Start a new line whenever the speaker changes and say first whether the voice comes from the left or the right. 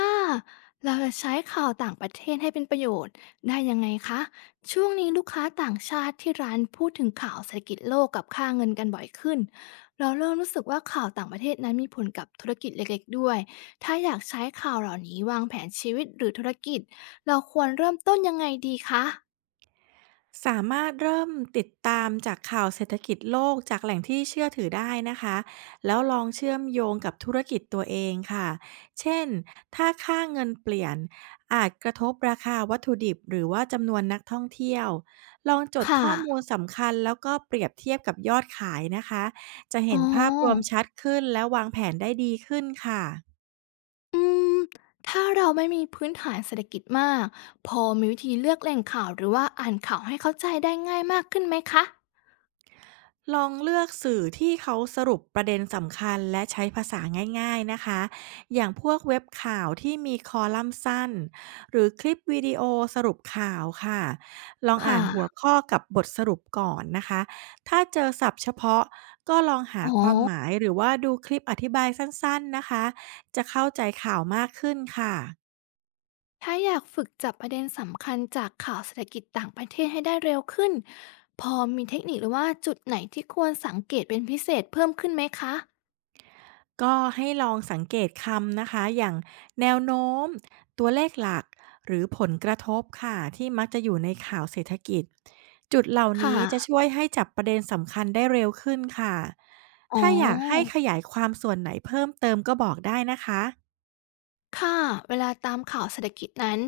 left: ถ้าเราจะใช้ข่าวต่างประเทศให้เป็นประโยชน์ได้ยังไงคะ ช่วงนี้ลูกค้าต่างชาติที่ร้านพูดถึงข่าวเศรษฐกิจโลกกับค่าเงินกันบ่อยขึ้นเราเริ่มรู้สึกว่าข่าวต่างประเทศนั้นมีผลกับธุรกิจเล็กๆด้วยถ้าอยากใช้ข่าวเหล่านี้วางแผนชีวิตหรือธุรกิจเราควรเริ่มต้นยังไงดีคะ
right: สามารถเริ่มติดตามจากข่าวเศรษฐกิจโลกจากแหล่งที่เชื่อถือได้นะคะแล้วลองเชื่อมโยงกับธุรกิจตัวเองค่ะเช่นถ้าค่าเงินเปลี่ยนอาจกระทบราคาวัตถุดิบหรือว่าจำนวนนักท่องเที่ยวลองจ
left: ค
right: ดข้อมู
left: ่ะ
right: ลสำคัญแล้วก็เปรียบเทียบกับยอดขายนะคะจะ
left: อ๋
right: เห็นภาพรวม
left: อ
right: ชัดขึ้นและวางแผนได้ดีขึ้นค่ะ
left: อืมถ้าเราไม่มีพื้นฐานเศรษฐกิจมากพอมีวิธีเลือกแหล่งข่าวหรือว่าอ่านข่าวให้เข้าใจได้ง่ายมากขึ้นไหมคะ
right: ลองเลือกสื่อที่เขาสรุปประเด็นสำคัญและใช้ภาษาง่ายๆนะคะอย่างพวกเว็บข่าวที่มีคอลัมน์สั้น หรือคลิปวิดีโอสรุปข่าวค่ะลองอ่านหัว
left: ค่ะ
right: ข้อกับบทสรุปก่อนนะคะถ้าเจอศัพท์เฉพาะก็ลองหา
left: อ๋อ
right: ความหมายหรือว่าดูคลิปอธิบายสั้นๆนะคะจะเข้าใจข่าวมากขึ้นค่ะ
left: ถ้าอยากฝึกจับประเด็นสำคัญจากข่าวเศรษฐกิจต่างประเทศให้ได้เร็วขึ้น พอมีเทคนิคหรือว่าจุดไหนที่ควรสังเกตเป็นพิเศษเพิ่มขึ้นไหมคะ
right: ก็ให้ลองสังเกตคำนะคะอย่างแนวโน้มตัวเลขหลักหรือผลกระทบค่ะที่มักจะอยู่ในข่าวเศรษฐกิจจุดเหล่า
left: ค
right: นี้จะ
left: ่ะ
right: ช่วยให้จับประเด็นสำคัญได้เร็วขึ้นค่ะ
left: อ๋อ
right: ถ้าอยากให้ขยายความส่วนไหนเพิ่มเติมก็บอกได้นะคะ
left: ค่ะ เวลาตามข่าวเศรษฐกิจนั้น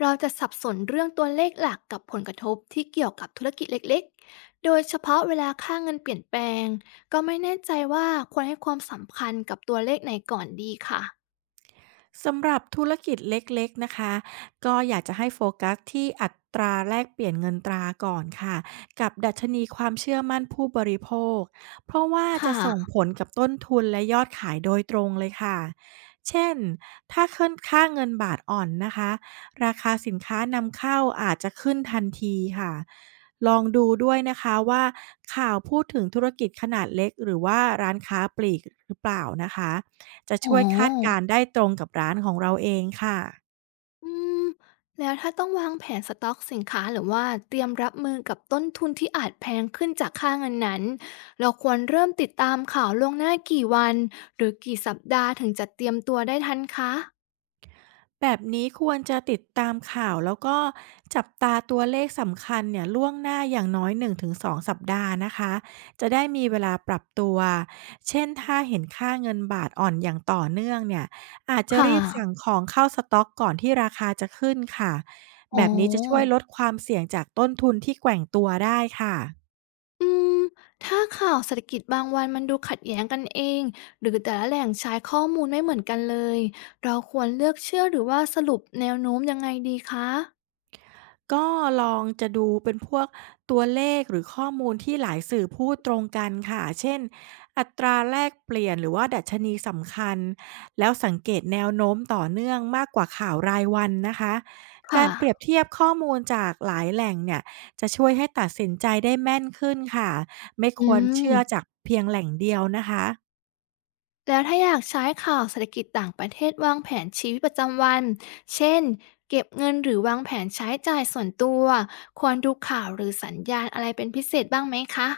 left: เราจะสับสนเรื่องตัวเลขหลักกับผลกระทบที่เกี่ยวกับธุรกิจเล็กๆโดยเฉพาะเวลาค่าเงินเปลี่ยนแปลงก็ไม่แน่ใจว่าควรให้ความสำคัญกับตัวเลขไหนก่อนดีค่ะ
right: สำหรับธุรกิจเล็กๆนะคะก็อยากจะให้โฟกัสที่อัตราแลกเปลี่ยนเงินตราก่อนค่ะกับดัชนีความเชื่อมั่นผู้บริโภคเพราะว่า
left: ค
right: จะส่ง
left: ่ะ
right: ผลกับต้นทุนและยอดขายโดยตรงเลยค่ะเช่นถ้าขึ้นค่าเงินบาทอ่อนนะคะราคาสินค้านำเข้าอาจจะขึ้นทันทีค่ะลองดูด้วยนะคะว่าข่าวพูดถึงธุรกิจขนาดเล็กหรือว่าร้านค้าปลีกหรือเปล่านะคะ จะ
left: อ๋อ
right: ช่วยคาดการณ์ได้ตรงกับร้านของเราเองค่ะ
left: อืมแล้วถ้าต้องวางแผนสต็อกสินค้าหรือว่าเตรียมรับมือกับต้นทุนที่อาจแพงขึ้นจากค่าเงินนั้นเราควรเริ่มติดตามข่าวล่วงหน้ากี่วันหรือกี่สัปดาห์ถึงจะเตรียมตัวได้ทันคะ
right: แบบนี้ควรจะติดตามข่าวแล้วก็จับตาตัวเลขสำคัญเนี่ยล่วงหน้าอย่างน้อย1-2สองสัปดาห์นะคะจะได้มีเวลาปรับตัวเช่นถ้าเห็นค่าเงินบาทอ่อนอย่างต่อเนื่องเนี่ยอาจจะ
left: ค่
right: รีบสั่ง
left: ะ
right: ของเข้าสต็อกก่อนที่ราคาจะขึ้นค่ะ
left: อ๋
right: แบ
left: อ
right: บนี้จะช่วยลดความเสี่ยงจากต้นทุนที่แกว่งตัวได้ค่ะ
left: อืมถ้าข่าวเศรษฐกิจบางวันมันดูขัดแย้งกันเองหรือแต่ละแหล่งใช้ข้อมูลไม่เหมือนกันเลยเราควรเลือกเชื่อหรือว่าสรุปแนวโน้มยังไงดีคะ
right: ก็ลองดูเป็นพวกตัวเลขหรือข้อมูลที่หลายสื่อพูดตรงกันค่ะเช่นอัตราแลกเปลี่ยนหรือว่าดัชนีสำคัญแล้วสังเกตแนวโน้มต่อเนื่องมากกว่าข่าวรายวันนะคะ
left: ค่ะ
right: การเปรียบเทียบข้อมูลจากหลายแหล่งเนี่ยจะช่วยให้ตัดสินใจได้แม่นขึ้นค่ะไม่
left: อื
right: ควร
left: ม
right: เชื่อจากเพียงแหล่งเดียวนะคะ
left: แล้วถ้าอยากใช้ข่าวเศรษฐกิจต่างประเทศวางแผนชีวิตประจำวันเช่นเก็บเงินหรือวางแผนใช้จ่ายส่วนตัว ควรดูข่าวหรือสัญญาณอะไรเป็นพิเศษบ้างไหมคะ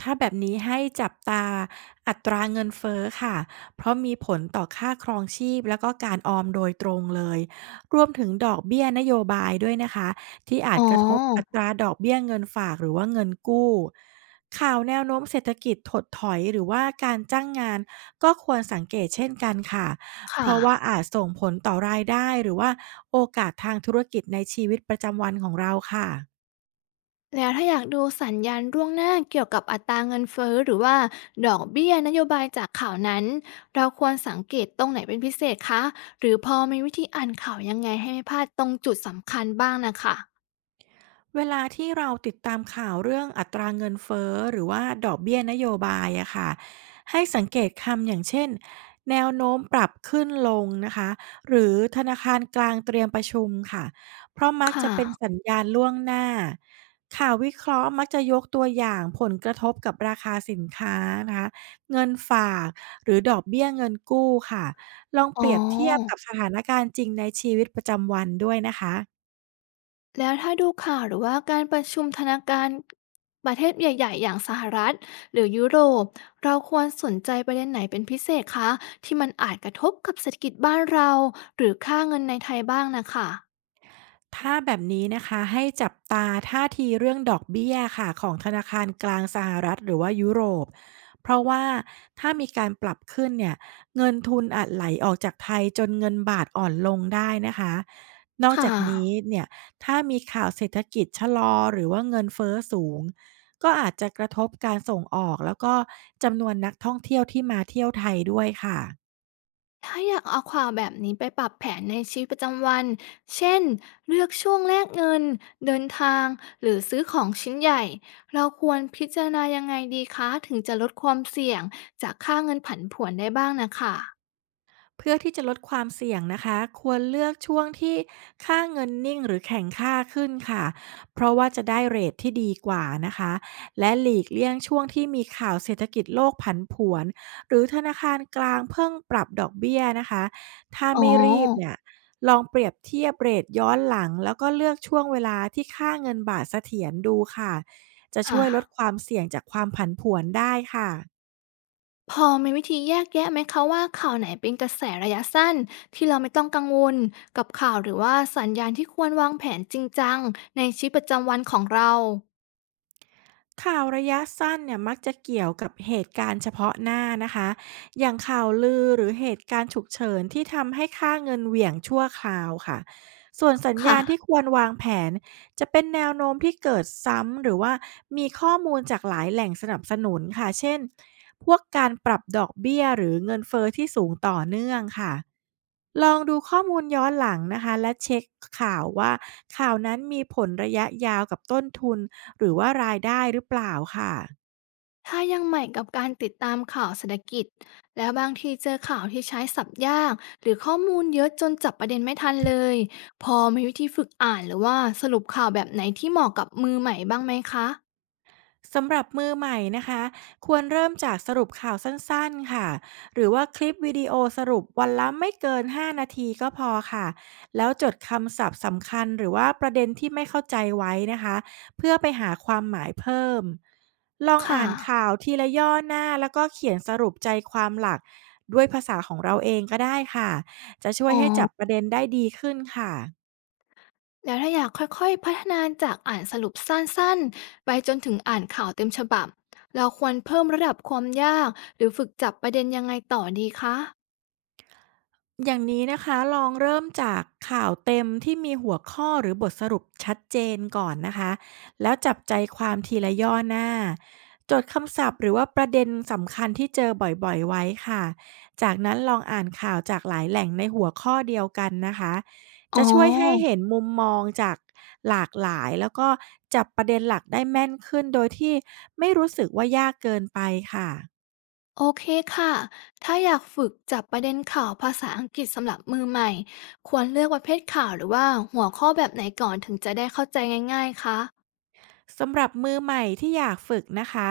right: ถ้าแบบนี้ให้จับตาอัตราเงินเฟ้อค่ะเพราะมีผลต่อค่าครองชีพแล้วก็การออมโดยตรงเลย รวมถึงดอกเบี้ยนโยบายด้วยนะคะที่อา
left: อ๋
right: จ
left: อ
right: กระทบอัตราดอกเบี้ยเงินฝากหรือว่าเงินกู้ข่าวแนวโน้มเศรษฐกิจถดถอยหรือว่าการจ้างงานก็ควรสังเกตเช่นกันค่ะ เพ
left: ค่ะ
right: ราะว่าอาจส่งผลต่อรายได้หรือว่าโอกาสทางธุรกิจในชีวิตประจำวันของเราค่ะ
left: แล้วถ้าอยากดูสัญญาณล่วงหน้าเกี่ยวกับอัตราเงินเฟ้อหรือว่าดอกเบี้ยนโยบายจากข่าวนั้น เราควรสังเกตตรงไหนเป็นพิเศษคะหรือพอมีวิธีอ่านข่าวยังไงให้ไม่พลาดตรงจุดสำคัญบ้างน่ะค่ะ
right: เวลาที่เราติดตามข่าวเรื่องอัตราเงินเฟ้อหรือว่าดอกเบี้ยนโยบายอะค่ะให้สังเกตคำอย่างเช่นแนวโน้มปรับขึ้นลงนะคะหรือธนาคารกลางเตรียมประชุมค่ะเพราะมัก
left: ค่ะ
right: จะเป็นสัญญาณล่วงหน้าข่าววิเคราะห์มักจะยกตัวอย่างผลกระทบกับราคาสินค้านะคะเงินฝากหรือดอกเบี้ยเงินกู้ค่ะลอง
left: อ๋
right: เป
left: อ
right: รียบเทียบกับสถานการณ์จริงในชีวิตประจำวันด้วยนะคะ
left: แล้วถ้าดูข่าวหรือว่าการประชุมธนาคารประเทศใหญ่ๆอย่างสหรัฐหรือยุโรปเราควรสนใจประเด็นไหนเป็นพิเศษคะที่มันอาจกระทบกับเศรษฐกิจบ้านเราหรือค่าเงินในไทยบ้างนะค่ะ
right: ถ้าแบบนี้นะคะให้จับตาท่าทีเรื่องดอกเบี้ยค่ะของธนาคารกลางสหรัฐหรือว่ายุโรปเพราะว่าถ้ามีการปรับขึ้นเนี่ยเงินทุนอาจไหลออกจากไทยจนเงินบาทอ่อนลงได้นะคะนอก
left: ค่ะ
right: จากนี้เนี่ยถ้ามีข่าวเศรษฐกิจชะลอหรือว่าเงินเฟ้อสูงก็อาจจะกระทบการส่งออกแล้วก็จำนวนนักท่องเที่ยวที่มาเที่ยวไทยด้วยค่ะ
left: ถ้าอยากเอาข่าวแบบนี้ไปปรับแผนในชีวิตประจำวันเช่นเลือกช่วงแลกเงินเดินทางหรือซื้อของชิ้นใหญ่เราควรพิจารณายังไงดีคะถึงจะลดความเสี่ยงจากค่าเงินผันผวนได้บ้างนะค่ะ
right: เพื่อที่จะลดความเสี่ยงนะคะควรเลือกช่วงที่ค่าเงินนิ่งหรือแข็งค่าขึ้นค่ะเพราะว่าจะได้เรทที่ดีกว่านะคะและหลีกเลี่ยงช่วงที่มีข่าวเศรษฐกิจโลกผันผวนหรือธนาคารกลางเพิ่งปรับดอกเบี้ยนะคะถ้า
left: อ๋อ
right: ไม่รีบเนี่ยลองเปรียบเทียบเรทย้อนหลังแล้วก็เลือกช่วงเวลาที่ค่าเงินบาทเสถียรดูค่ะจะช่
left: ค่ะ
right: วยลดความเสี่ยงจากความผันผวนได้ค่ะ
left: พอมีวิธีแยกแยะไหมคะว่าข่าวไหนเป็นกระแสระยะสั้นที่เราไม่ต้องกังวลกับข่าวหรือว่าสัญญาณที่ควรวางแผนจริงจังในชีวิตประจำวันของเรา
right: ข่าวระยะสั้นเนี่ยมักจะเกี่ยวกับเหตุการณ์เฉพาะหน้านะคะอย่างข่าวลือหรือเหตุการณ์ฉุกเฉินที่ทำให้ค่าเงินเหวี่ยงชั่วคราวค่ะส่วนสัญญาณที่
left: ค่ะ
right: ควรวางแผนจะเป็นแนวโน้มที่เกิดซ้ำหรือว่ามีข้อมูลจากหลายแหล่งสนับสนุนค่ะเช่นพวกการปรับดอกเบี้ยหรือเงินเฟอ้อที่สูงต่อเนื่องค่ะลองดูข้อมูลย้อนหลังนะคะและเช็คข่าวว่าข่าวนั้นมีผลระยะยาวกับต้นทุน หรือว่ารายได้หรือเปล่าค่ะ
left: ถ้ายังใหม่กับการติดตามข่าวเศรษฐกิจแล้วบางทีเจอข่าวที่ใช้ศัพท์ยากหรือข้อมูลเยอะจนจับประเด็นไม่ทันเลยพอมีวิธีฝึกอ่านหรือว่าสรุปข่าวแบบไหนที่เหมาะกับมือใหม่บ้างไหมคะ
right: สำหรับมือใหม่นะคะควรเริ่มจากสรุปข่าวสั้นๆค่ะหรือว่าคลิปวิดีโอสรุปวันละไม่เกิน5นาทีก็พอค่ะแล้วจดคำศัพท์สำคัญหรือว่าประเด็นที่ไม่เข้าใจไว้นะคะเพื่อไปหาความหมายเพิ่มลอง
left: ค่ะ
right: อ่านข่าวทีละย่อหน้าแล้วก็เขียนสรุปใจความหลักด้วยภาษาของเราเองก็ได้ค่ะจะช่ว
left: อ๋
right: ย
left: อ
right: ให้จับประเด็นได้ดีขึ้นค่ะ
left: แล้วถ้าอยากค่อยๆพัฒนาจากอ่านสรุปสั้นๆไปจนถึงอ่านข่าวเต็มฉบับ เราควรเพิ่มระดับความยากหรือฝึกจับประเด็นยังไงต่อดีคะ
right: อย่างนี้นะคะลองเริ่มจากข่าวเต็มที่มีหัวข้อหรือบทสรุปชัดเจนก่อนนะคะแล้วจับใจความทีละย่อหน้าจดคำศัพท์หรือว่าประเด็นสำคัญที่เจอบ่อยๆไว้ค่ะจากนั้นลองอ่านข่าวจากหลายแหล่งในหัวข้อเดียวกันนะคะ
left: อ๋
right: จะช่วยให้
left: อ
right: เห็นมุมมองจากหลากหลายแล้วก็จับประเด็นหลักได้แม่นขึ้นโดยที่ไม่รู้สึกว่ายากเกินไปค่ะ
left: โอเคค่ะ ถ้าอยากฝึกจับประเด็นข่าวภาษาอังกฤษสำหรับมือใหม่ควรเลือกประเภทข่าวหรือว่าหัวข้อแบบไหนก่อนถึงจะได้เข้าใจง่ายๆคะ
right: สำหรับมือใหม่ที่อยากฝึกนะคะ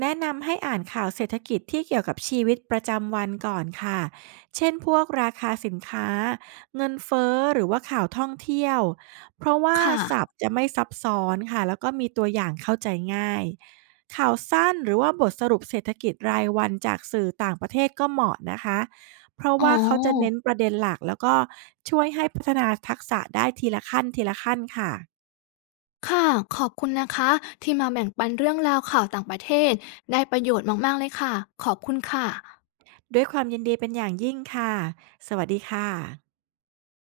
right: แนะนำให้อ่านข่าวเศรษฐกิจที่เกี่ยวกับชีวิตประจำวันก่อนค่ะเช่นพวกราคาสินค้าเงินเฟ้อหรือว่าข่าวท่องเที่ยวเพราะว่าศั
left: ค่ะ
right: พท์จะไม่ซับซ้อนค่ะแล้วก็มีตัวอย่างเข้าใจง่ายข่าวสั้นหรือว่าบทสรุปเศรษฐกิจรายวันจากสื่อต่างประเทศก็เหมาะนะคะเพราะ
left: อ๋อ
right: ว่าเขาจะเน้นประเด็นหลักแล้วก็ช่วยให้พัฒนาทักษะได้ทีละขั้นทีละขั้นค่ะ
left: ค่ะขอบคุณนะคะที่มาแบ่งปันเรื่องราวข่าวต่างประเทศได้ประโยชน์มากๆเลยค่ะขอบคุณค่ะ
right: ด้วยความยินดีเป็นอย่างยิ่งค่ะ สวัสดีค่ะ